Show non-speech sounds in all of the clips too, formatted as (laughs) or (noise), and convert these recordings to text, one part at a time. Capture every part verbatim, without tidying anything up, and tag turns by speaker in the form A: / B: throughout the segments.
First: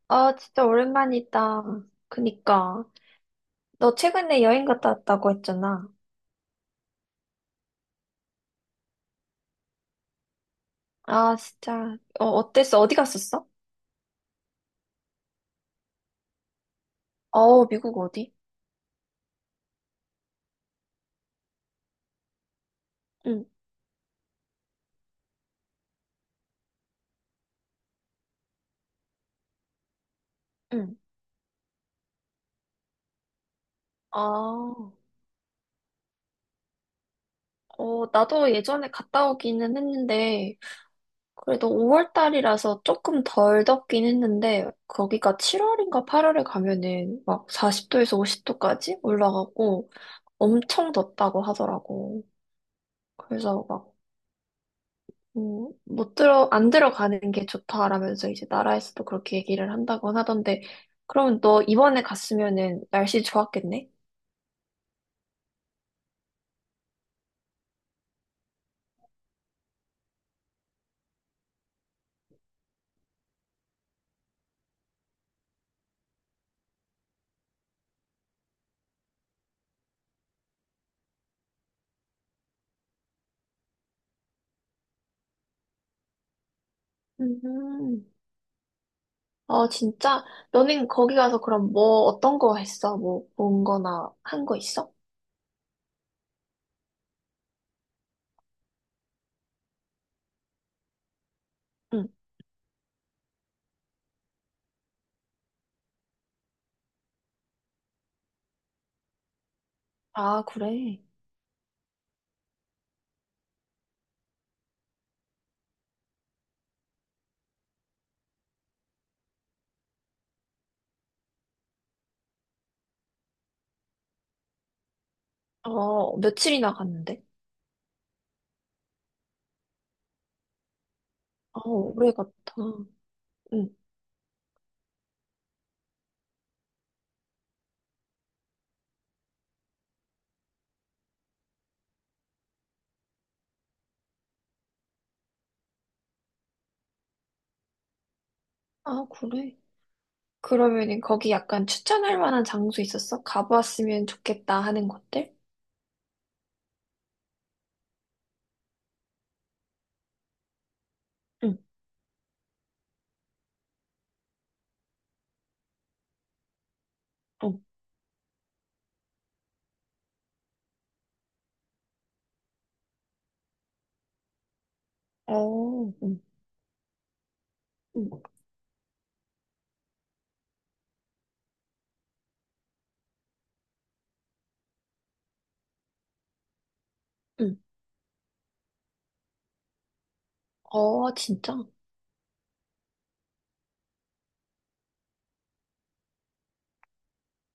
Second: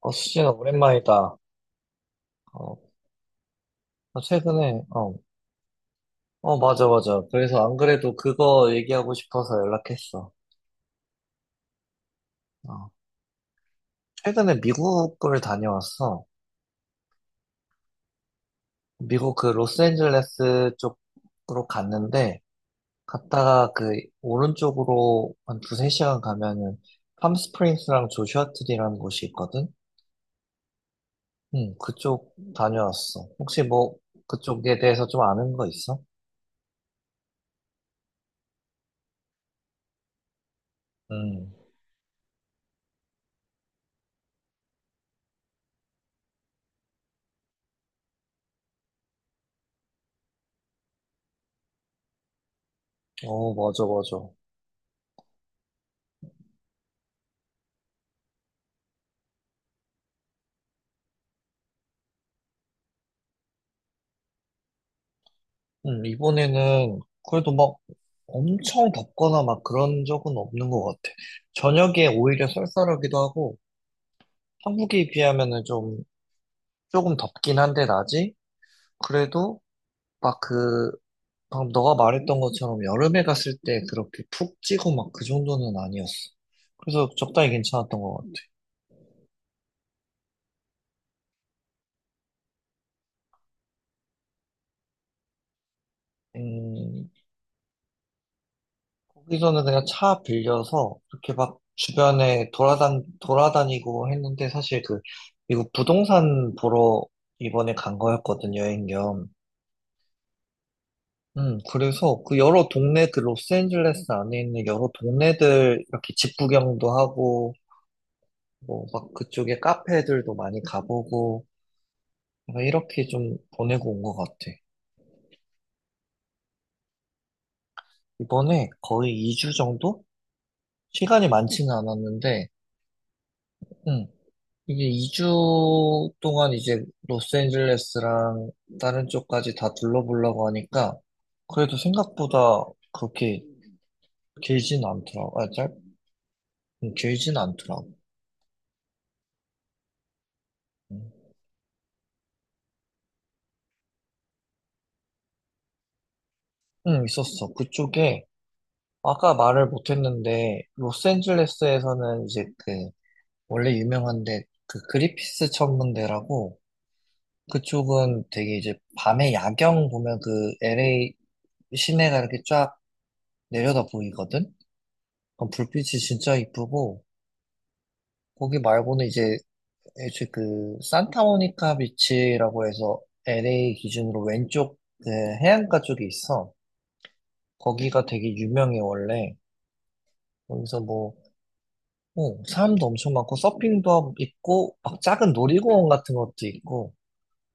A: 어,
B: 아,
A: 수진아,
B: 진짜
A: 오랜만이다.
B: 오랜만이다.
A: 어,
B: 그니까. 너
A: 나
B: 최근에 여행
A: 최근에,
B: 갔다
A: 어,
B: 왔다고 했잖아.
A: 어, 맞아, 맞아. 그래서 안 그래도 그거 얘기하고 싶어서 연락했어.
B: 아, 진짜. 어, 어땠어?
A: 어,
B: 어디 갔었어?
A: 최근에 미국을 다녀왔어.
B: 어, 미국 어디?
A: 미국 그 로스앤젤레스 쪽으로 갔는데,
B: 응,
A: 갔다가 그 오른쪽으로 한 두세 시간 가면은 팜스프링스랑 조슈아트리라는 곳이 있거든?
B: 응.
A: 응, 그쪽 다녀왔어. 혹시 뭐, 그쪽에
B: 아,
A: 대해서 좀 아는 거 있어?
B: 어, 나도 예전에 갔다 오기는 했는데,
A: 응,
B: 그래도 오월 달이라서 조금 덜 덥긴 했는데, 거기가 칠월인가 팔월에 가면은 막 사십 도에서 오십 도까지 올라가고 엄청 덥다고 하더라고.
A: 어,
B: 그래서
A: 맞아,
B: 막
A: 맞아.
B: 음, 못 들어, 안 들어가는 게 좋다라면서 이제 나라에서도 그렇게 얘기를 한다고 하던데, 그럼 너 이번에 갔으면은 날씨 좋았겠네?
A: 음, 이번에는 그래도 막 엄청 덥거나 막 그런 적은 없는 것 같아. 저녁에 오히려 쌀쌀하기도 하고, 한국에 비하면은 좀, 조금 덥긴 한데, 낮이? 그래도 막 그, 방금 너가 말했던 것처럼 여름에 갔을 때 그렇게 푹 찌고 막 그 정도는 아니었어. 그래서 적당히 괜찮았던
B: 음,
A: 것 같아.
B: 어, 진짜? 너는 거기 가서 그럼 뭐, 어떤 거 했어? 뭐, 본 거나 한 거 있어?
A: 음, 거기서는 그냥 차 빌려서 이렇게 막
B: 응.
A: 주변에 돌아단, 돌아다니고 했는데 사실 그 미국 부동산 보러 이번에 간 거였거든, 여행 겸.
B: 아, 그래.
A: 음, 그래서 그 여러 동네, 그 로스앤젤레스 안에 있는 여러 동네들 이렇게 집 구경도 하고, 뭐 막 그쪽에 카페들도 많이 가보고, 내가 이렇게 좀 보내고 온 것 같아.
B: 어, 며칠이나 갔는데?
A: 이번에 거의 이 주 정도? 시간이
B: 아,
A: 많지는
B: 오래 갔다.
A: 않았는데,
B: 응.
A: 음, 이게 이 주 동안 이제 로스앤젤레스랑 다른 쪽까지 다 둘러보려고 하니까 그래도 생각보다 그렇게 길진 않더라고. 아, 짧, 음, 길진 않더라고.
B: 아, 그래. 그러면은
A: 음,
B: 거기 약간 추천할 만한 장소 있었어? 가보았으면 좋겠다 하는 곳들?
A: 음, 있었어. 그쪽에 아까 말을 못했는데
B: 응,
A: 로스앤젤레스에서는 이제 그 원래 유명한데 그 그리피스 천문대라고,
B: 응.
A: 그쪽은 되게 이제 밤에 야경 보면 그 엘에이 시내가 이렇게 쫙 내려다 보이거든. 그럼 불빛이
B: 어, 응,
A: 진짜 이쁘고,
B: 응.
A: 거기 말고는 이제 애초에 그 산타모니카 비치라고 해서 엘에이 기준으로 왼쪽 그 해안가 쪽에 있어.
B: 응.
A: 거기가 되게 유명해 원래. 거기서 뭐
B: 어, 진짜?
A: 어, 사람도 엄청 많고 서핑도 함- 있고 막 작은 놀이공원 같은 것도 있고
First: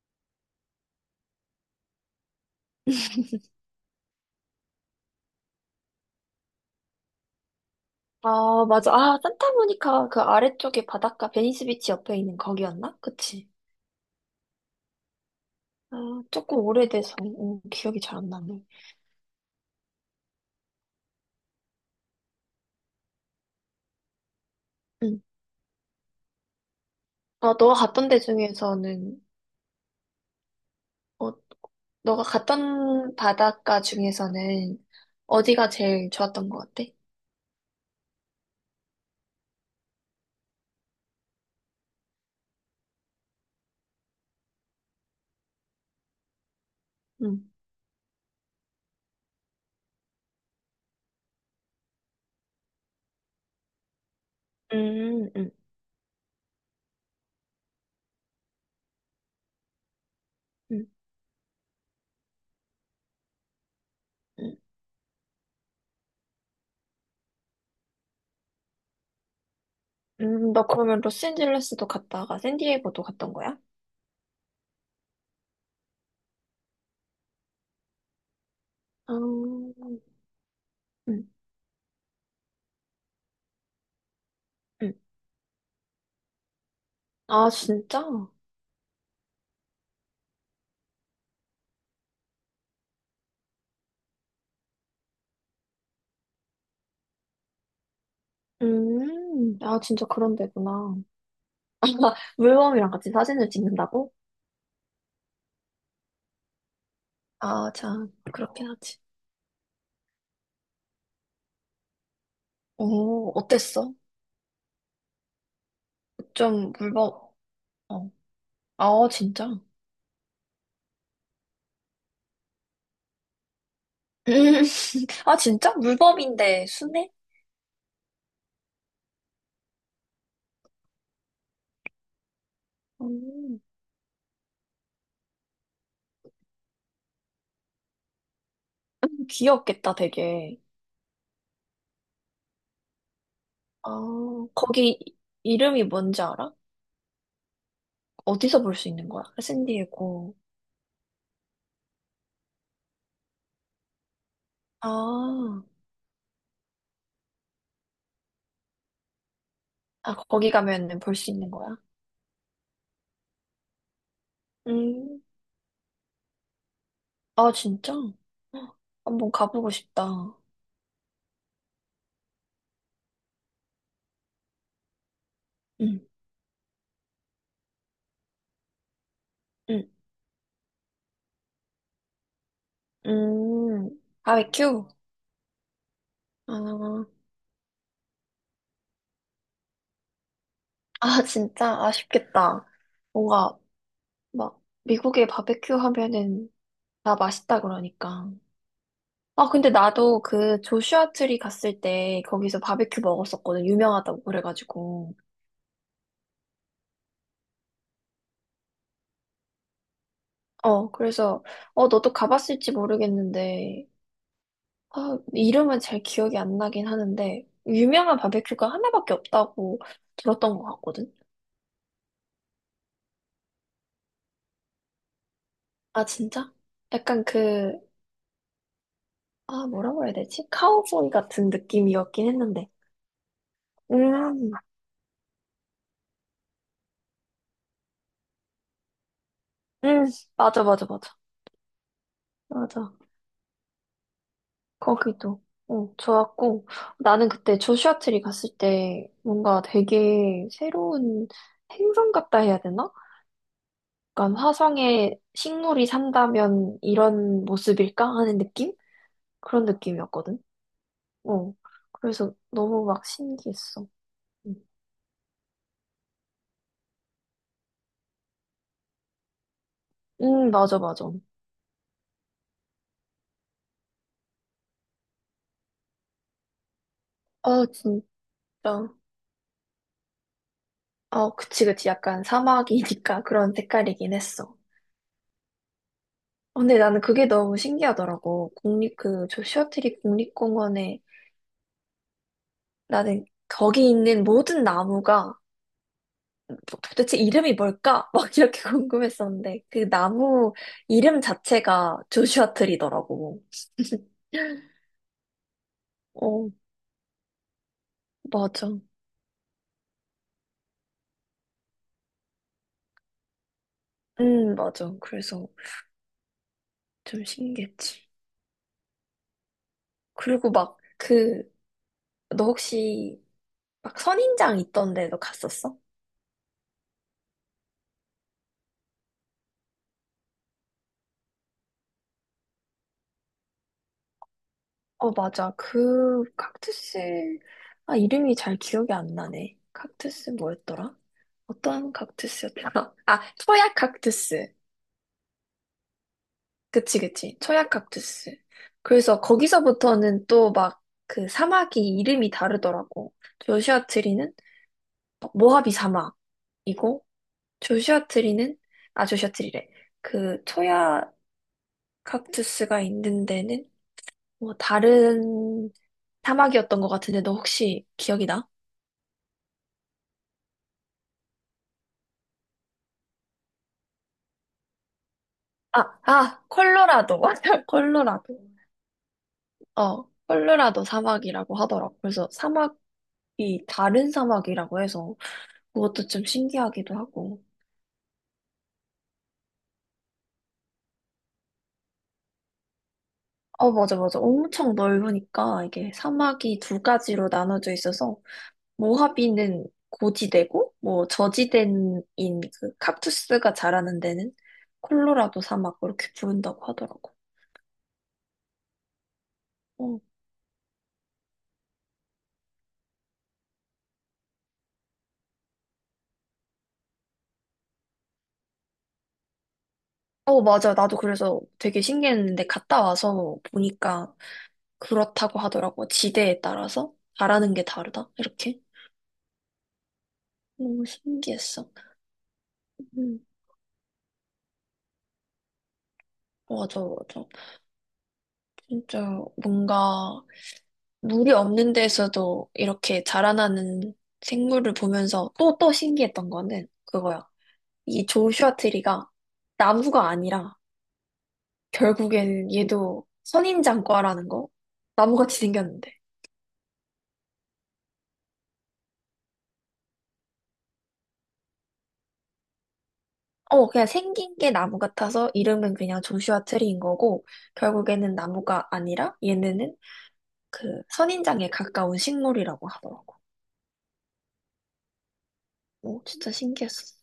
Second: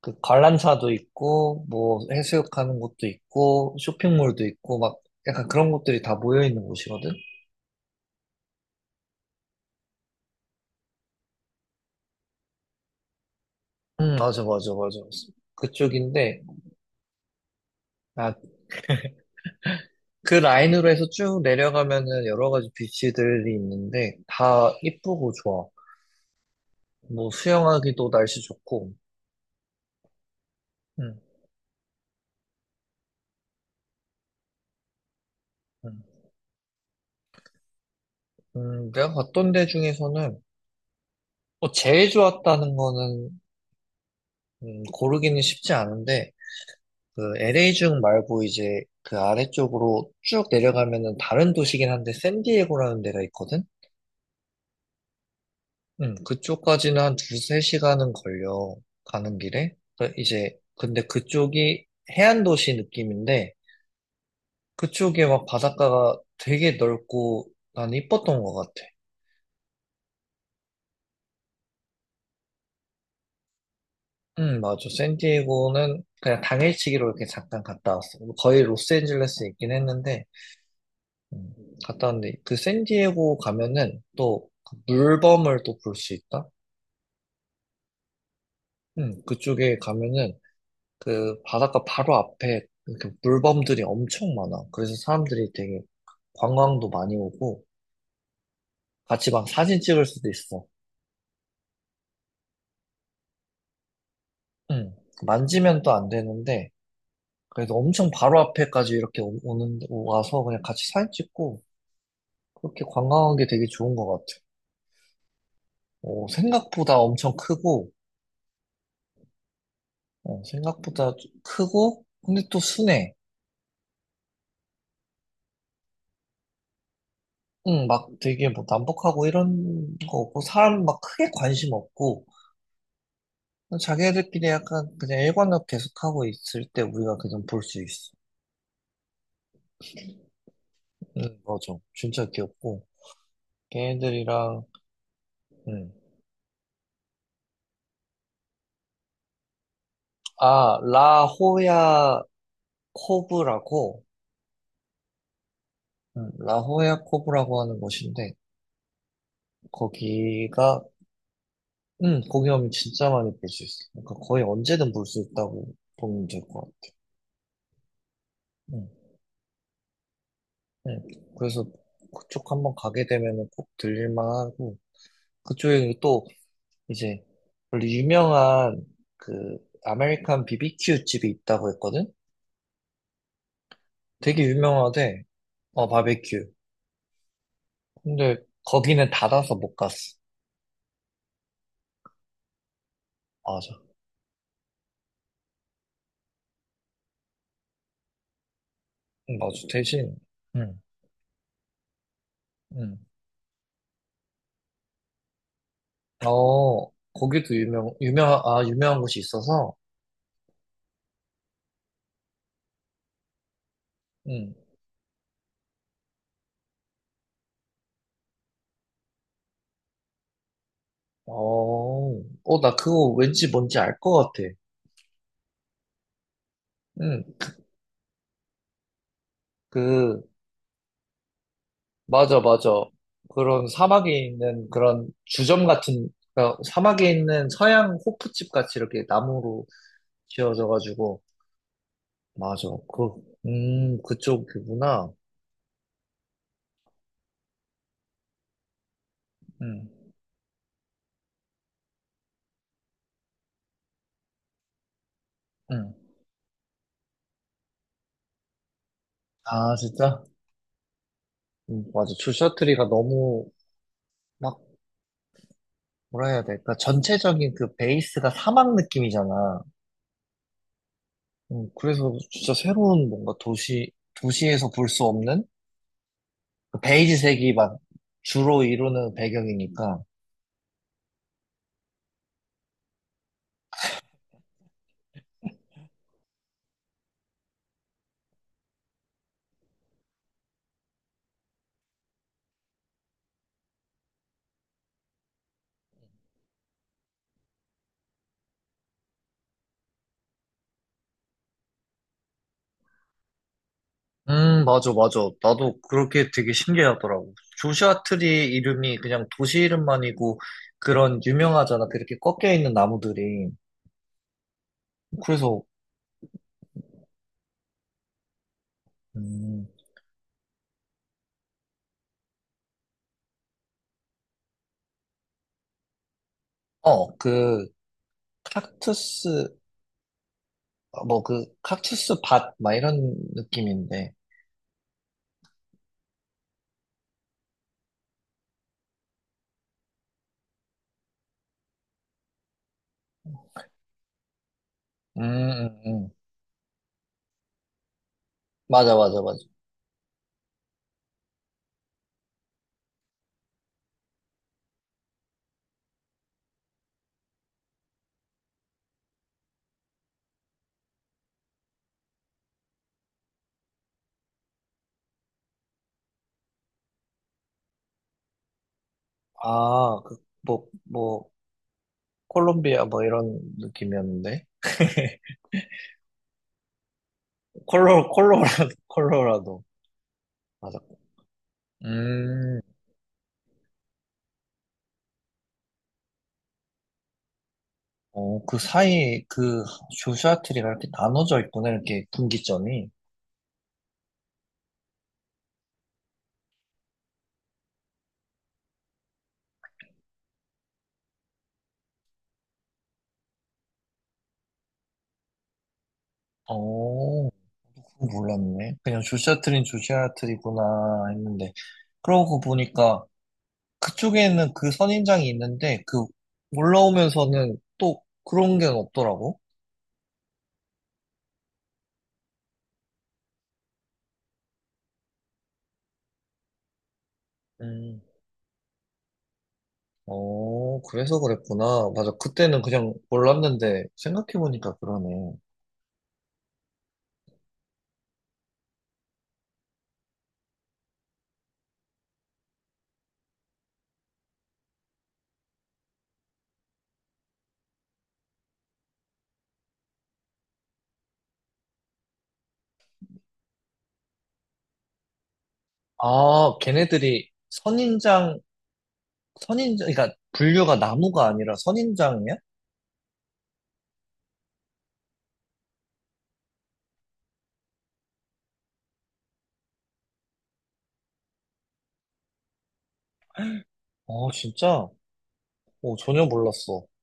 A: 그 관람차도 있고 뭐 해수욕하는 곳도 있고 쇼핑몰도 있고 막 약간 그런 곳들이 다 모여 있는 곳이거든.
B: 아, 맞아. 아, 산타모니카 그 아래쪽에 바닷가 베니스 비치 옆에 있는 거기였나? 그치?
A: 음, 맞아, 맞아, 맞아.
B: 아,
A: 그쪽인데.
B: 조금 오래돼서 음, 기억이 잘 안
A: 아,
B: 나네.
A: 그 라인으로 해서 쭉 내려가면은 여러 가지 비치들이 있는데 다
B: 응.
A: 이쁘고 좋아. 뭐
B: 아, 너가 갔던
A: 수영하기도
B: 데
A: 날씨 좋고.
B: 중에서는,
A: 음,
B: 어, 너가 갔던 바닷가 중에서는 어디가
A: 음.
B: 제일 좋았던 것 같아?
A: 음, 내가 갔던 데 중에서는 뭐 제일 좋았다는 거는, 음, 고르기는 쉽지 않은데 그
B: 응.
A: 엘에이 중 말고 이제 그 아래쪽으로 쭉 내려가면은 다른 도시긴 한데 샌디에고라는 데가 있거든.
B: 음, 음,
A: 음, 그쪽까지는 한 두세 시간은 걸려 가는 길에. 그 이제
B: 음,
A: 근데 그쪽이 해안 도시 느낌인데
B: 음.
A: 그쪽에 막 바닷가가 되게 넓고 난 이뻤던 것 같아.
B: 음, 너 그러면 로스앤젤레스도 갔다가 샌디에고도 갔던 거야?
A: 응, 맞아. 샌디에고는 그냥 당일치기로 이렇게 잠깐 갔다 왔어. 거의
B: 아,
A: 로스앤젤레스에 있긴
B: 음,
A: 했는데, 음, 갔다 왔는데, 그 샌디에고 가면은 또그
B: 음.
A: 물범을 또 볼 수 있다?
B: 아, 진짜?
A: 응, 그쪽에 가면은 그 바닷가 바로 앞에 이렇게 물범들이 엄청 많아. 그래서 사람들이 되게 관광도 많이 오고, 같이 막
B: 음, 아,
A: 사진 찍을
B: 진짜
A: 수도
B: 그런
A: 있어.
B: 데구나. 물범이랑 같이 사진을 찍는다고?
A: 응, 만지면 또 안 되는데,
B: 아,
A: 그래서 엄청
B: 참,
A: 바로
B: 그렇긴
A: 앞에까지
B: 하지.
A: 이렇게 오- 오는, 와서 그냥 같이 사진 찍고, 그렇게
B: 오,
A: 관광한 게 되게
B: 어땠어?
A: 좋은 것 같아. 어,
B: 좀
A: 생각보다
B: 물범,
A: 엄청 크고,
B: 어. 아, 진짜?
A: 어, 생각보다 좀 크고, 근데 또 순해.
B: (laughs) 아, 진짜? 물범인데 순해?
A: 응, 막 되게 뭐 남북하고 이런 거 없고, 사람 막 크게 관심 없고,
B: 음,
A: 자기들끼리 약간 그냥 일관력 계속하고 있을 때 우리가 그냥 볼 수 있어.
B: 귀엽겠다, 되게.
A: 응, 맞아. 진짜 귀엽고,
B: 아,
A: 걔네들이랑,
B: 거기 이- 이름이
A: 응.
B: 뭔지 알아? 어디서 볼 수 있는 거야? 샌디에고.
A: 아, 라호야 코브라고,
B: 아,
A: 음, 라호야코브라고 하는 곳인데
B: 아, 거기
A: 거기가
B: 가면은 볼 수 있는 거야?
A: 음, 거기 가면 진짜 많이 볼 수 있어. 그러니까 거의 언제든 볼 수
B: 음,
A: 있다고 보면 될 것 같아.
B: 아, 진짜? 헉,
A: 음,
B: 한번 가보고 싶다.
A: 음. 그래서 그쪽 한번 가게 되면은 꼭 들릴만 하고 그쪽에
B: 응,
A: 또 이제 원래 유명한 그
B: 응,
A: 아메리칸 비비큐 집이 있다고 했거든.
B: 음,
A: 되게
B: 바베큐?
A: 유명하대. 어 바베큐.
B: 아,
A: 근데 거기는 닫아서 못 갔어.
B: 아, 진짜 아쉽겠다. 뭔가
A: 맞아.
B: 막 미국에 바베큐 하면은 다 맛있다 그러니까.
A: 응,
B: 아,
A: 맞아.
B: 근데
A: 대신
B: 나도 그
A: 응.
B: 조슈아 트리 갔을 때 거기서
A: 응.
B: 바베큐 먹었었거든. 유명하다고 그래가지고.
A: 어, 거기도 유명, 유명, 아, 유명한 곳이 있어서,
B: 어, 그래서 어, 너도 가봤을지 모르겠는데
A: 응.
B: 아, 이름은 잘 기억이 안 나긴 하는데 유명한 바베큐가 하나밖에 없다고 들었던 것 같거든.
A: 어, 어, 나 그거 왠지 뭔지 알 것 같아.
B: 아, 진짜?
A: 응,
B: 약간 그 아, 뭐라고 해야
A: 그,
B: 되지? 카우보이 같은 느낌이었긴
A: 맞아, 맞아.
B: 했는데.
A: 그런 사막에
B: 음.
A: 있는 그런 주점 같은, 그러니까 사막에 있는 서양 호프집 같이 이렇게 나무로
B: 음, 맞아, 맞아, 맞아.
A: 지어져가지고, 맞아.
B: 맞아.
A: 그, 음, 그쪽이구나.
B: 거기도. 어 좋았고. 나는 그때 조슈아 트리 갔을 때 뭔가
A: 응,
B: 되게 새로운 행성 같다 해야 되나? 약간 화성에 식물이
A: 응.
B: 산다면 이런 모습일까? 하는 느낌? 그런
A: 아, 진짜?
B: 느낌이었거든. 어.
A: 음, 맞아.
B: 그래서 너무
A: 줄셔트리가
B: 막
A: 너무,
B: 신기했어. 응,
A: 막, 뭐라 해야 될까? 전체적인 그 베이스가 사막 느낌이잖아.
B: 음, 맞아, 맞아.
A: 음, 그래서 진짜 새로운 뭔가 도시, 도시에서 볼 수 없는 그 베이지색이
B: 어,
A: 막
B: 진짜.
A: 주로 이루는 배경이니까.
B: 어, 그치, 그치. 약간 사막이니까 (laughs) 그런 색깔이긴 했어. 어, 근데 나는 그게 너무 신기하더라고. 국립, 그, 저 시어트리 국립공원에 나는 거기 있는 모든 나무가 도- 도대체 이름이 뭘까? (laughs) 막 이렇게 궁금했었는데 그 나무 이름 자체가 조슈아 트리더라고.
A: 음,
B: (laughs)
A: 맞아, 맞아. 나도 그렇게
B: 어,
A: 되게 신기하더라고. 조슈아 트리
B: 맞아.
A: 이름이 그냥 도시 이름만이고 그런 유명하잖아. 그렇게 꺾여 있는 나무들이.
B: 음, 맞아. 그래서
A: 그래서,
B: 좀 신기했지.
A: 음,
B: 그리고 막 그, 너 혹시 막 선인장 있던 데도 갔었어?
A: 어, 그, 칵투스, 어, 뭐 그, 칵투스 밭, 막 이런 느낌인데.
B: 어, 맞아. 그 칵투스, 아, 이름이 잘 기억이 안 나네. 칵투스 뭐였더라? 어떤 칵투스였더라? (laughs) 아, 초약 칵투스.
A: 음, 음, 음.
B: 그치, 그치. 초약 칵투스.
A: 맞아, 맞아,
B: 그래서
A: 맞아.
B: 거기서부터는 또 막 그 사막이 이름이 다르더라고. 조슈아 트리는 어, 모하비 사막이고, 조슈아 트리는, 아, 조슈아 트리래. 그 초약 칵투스가 있는 데는 뭐 다른 사막이었던 것 같은데, 너 혹시 기억이 나?
A: 아, 그, 뭐, 뭐, 콜롬비아 뭐 이런 느낌이었는데 (laughs)
B: 아, 아, 콜로라도. (laughs) 맞아,
A: 콜로
B: 콜로라도.
A: 콜로라 콜로라도
B: 어,
A: 맞아.
B: 콜로라도 사막이라고 하더라고. 그래서
A: 음,
B: 사막이 다른 사막이라고 해서 그것도 좀 신기하기도 하고.
A: 어, 그 사이 그 조슈아트리가 이렇게 나눠져 있구나 이렇게 분기점이.
B: 어, 맞아, 맞아. 엄청 넓으니까 이게 사막이 두 가지로 나눠져 있어서 모하비는 고지대고, 뭐, 저지대인 그 kaktu스가 자라는 데는 콜로라도 사막 그렇게 부른다고 하더라고.
A: 어, 그거 몰랐네. 그냥 조슈아트리는
B: 어.
A: 조슈아트리구나 했는데 그러고 보니까 그쪽에는 그 선인장이 있는데 그 올라오면서는 또 그런 게 없더라고.
B: 어, 맞아. 나도 그래서 되게 신기했는데 갔다 와서 보니까 그렇다고 하더라고. 지대에 따라서 잘하는 게
A: 음.
B: 다르다. 이렇게.
A: 어,
B: 너무
A: 그래서
B: 신기했어.
A: 그랬구나. 맞아. 그때는 그냥
B: 음,
A: 몰랐는데 생각해 보니까 그러네.
B: 맞아, 맞아. 진짜 뭔가 물이 없는 데서도 이렇게 자라나는 생물을 보면서 또, 또 신기했던 거는 그거야. 이 조슈아 트리가 나무가 아니라 결국에는 얘도 선인장과라는 거. 나무같이 생겼는데.
A: 아, 걔네들이 선인장, 선인장, 그러니까 분류가 나무가 아니라 선인장이야?
B: 어, 그냥 생긴 게 나무 같아서 이름은 그냥 조슈아 트리인 거고, 결국에는 나무가 아니라 얘네는 그 선인장에 가까운 식물이라고 하더라고.
A: 아, 진짜? 오,
B: 어,
A: 전혀
B: 진짜
A: 몰랐어.
B: 신기했었어.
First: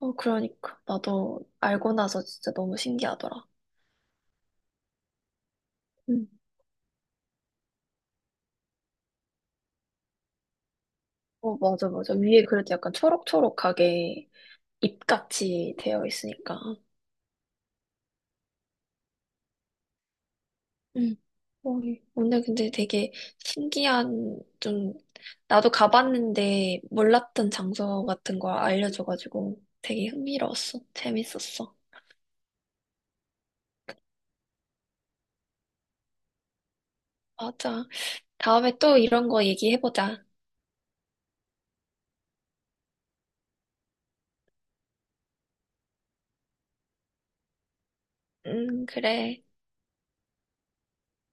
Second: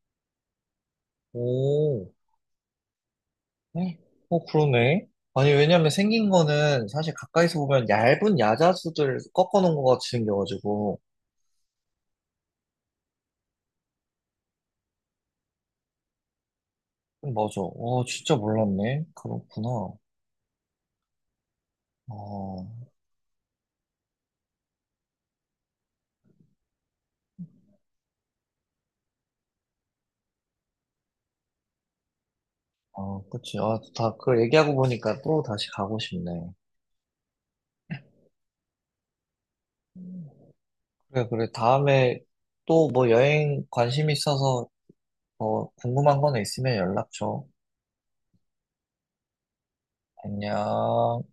B: 어, 그러니까. 나도 알고
A: 오,
B: 나서 진짜 너무 신기하더라.
A: 에? 어, 그러네. 아니, 왜냐면
B: 응.
A: 생긴 거는 사실 가까이서 보면 얇은 야자수들 꺾어놓은 것 같이 생겨가지고.
B: 어, 맞아, 맞아. 위에 그래도 약간 초록초록하게 잎같이 되어 있으니까.
A: 음, 맞아. 와, 진짜 몰랐네. 그렇구나.
B: 응. 어, 오늘
A: 어,
B: 근데 되게 신기한, 좀, 나도 가봤는데 몰랐던 장소 같은 거 알려줘가지고 되게 흥미로웠어. 재밌었어.
A: 아, 그치. 아, 다, 그 얘기하고 보니까 또 다시 가고 싶네.
B: 맞아. 다음에 또 이런 거 얘기해보자.
A: 그래, 그래. 다음에 또 뭐 여행 관심 있어서 뭐 궁금한 거는 있으면 연락 줘.
B: 응, 그래.
A: 안녕.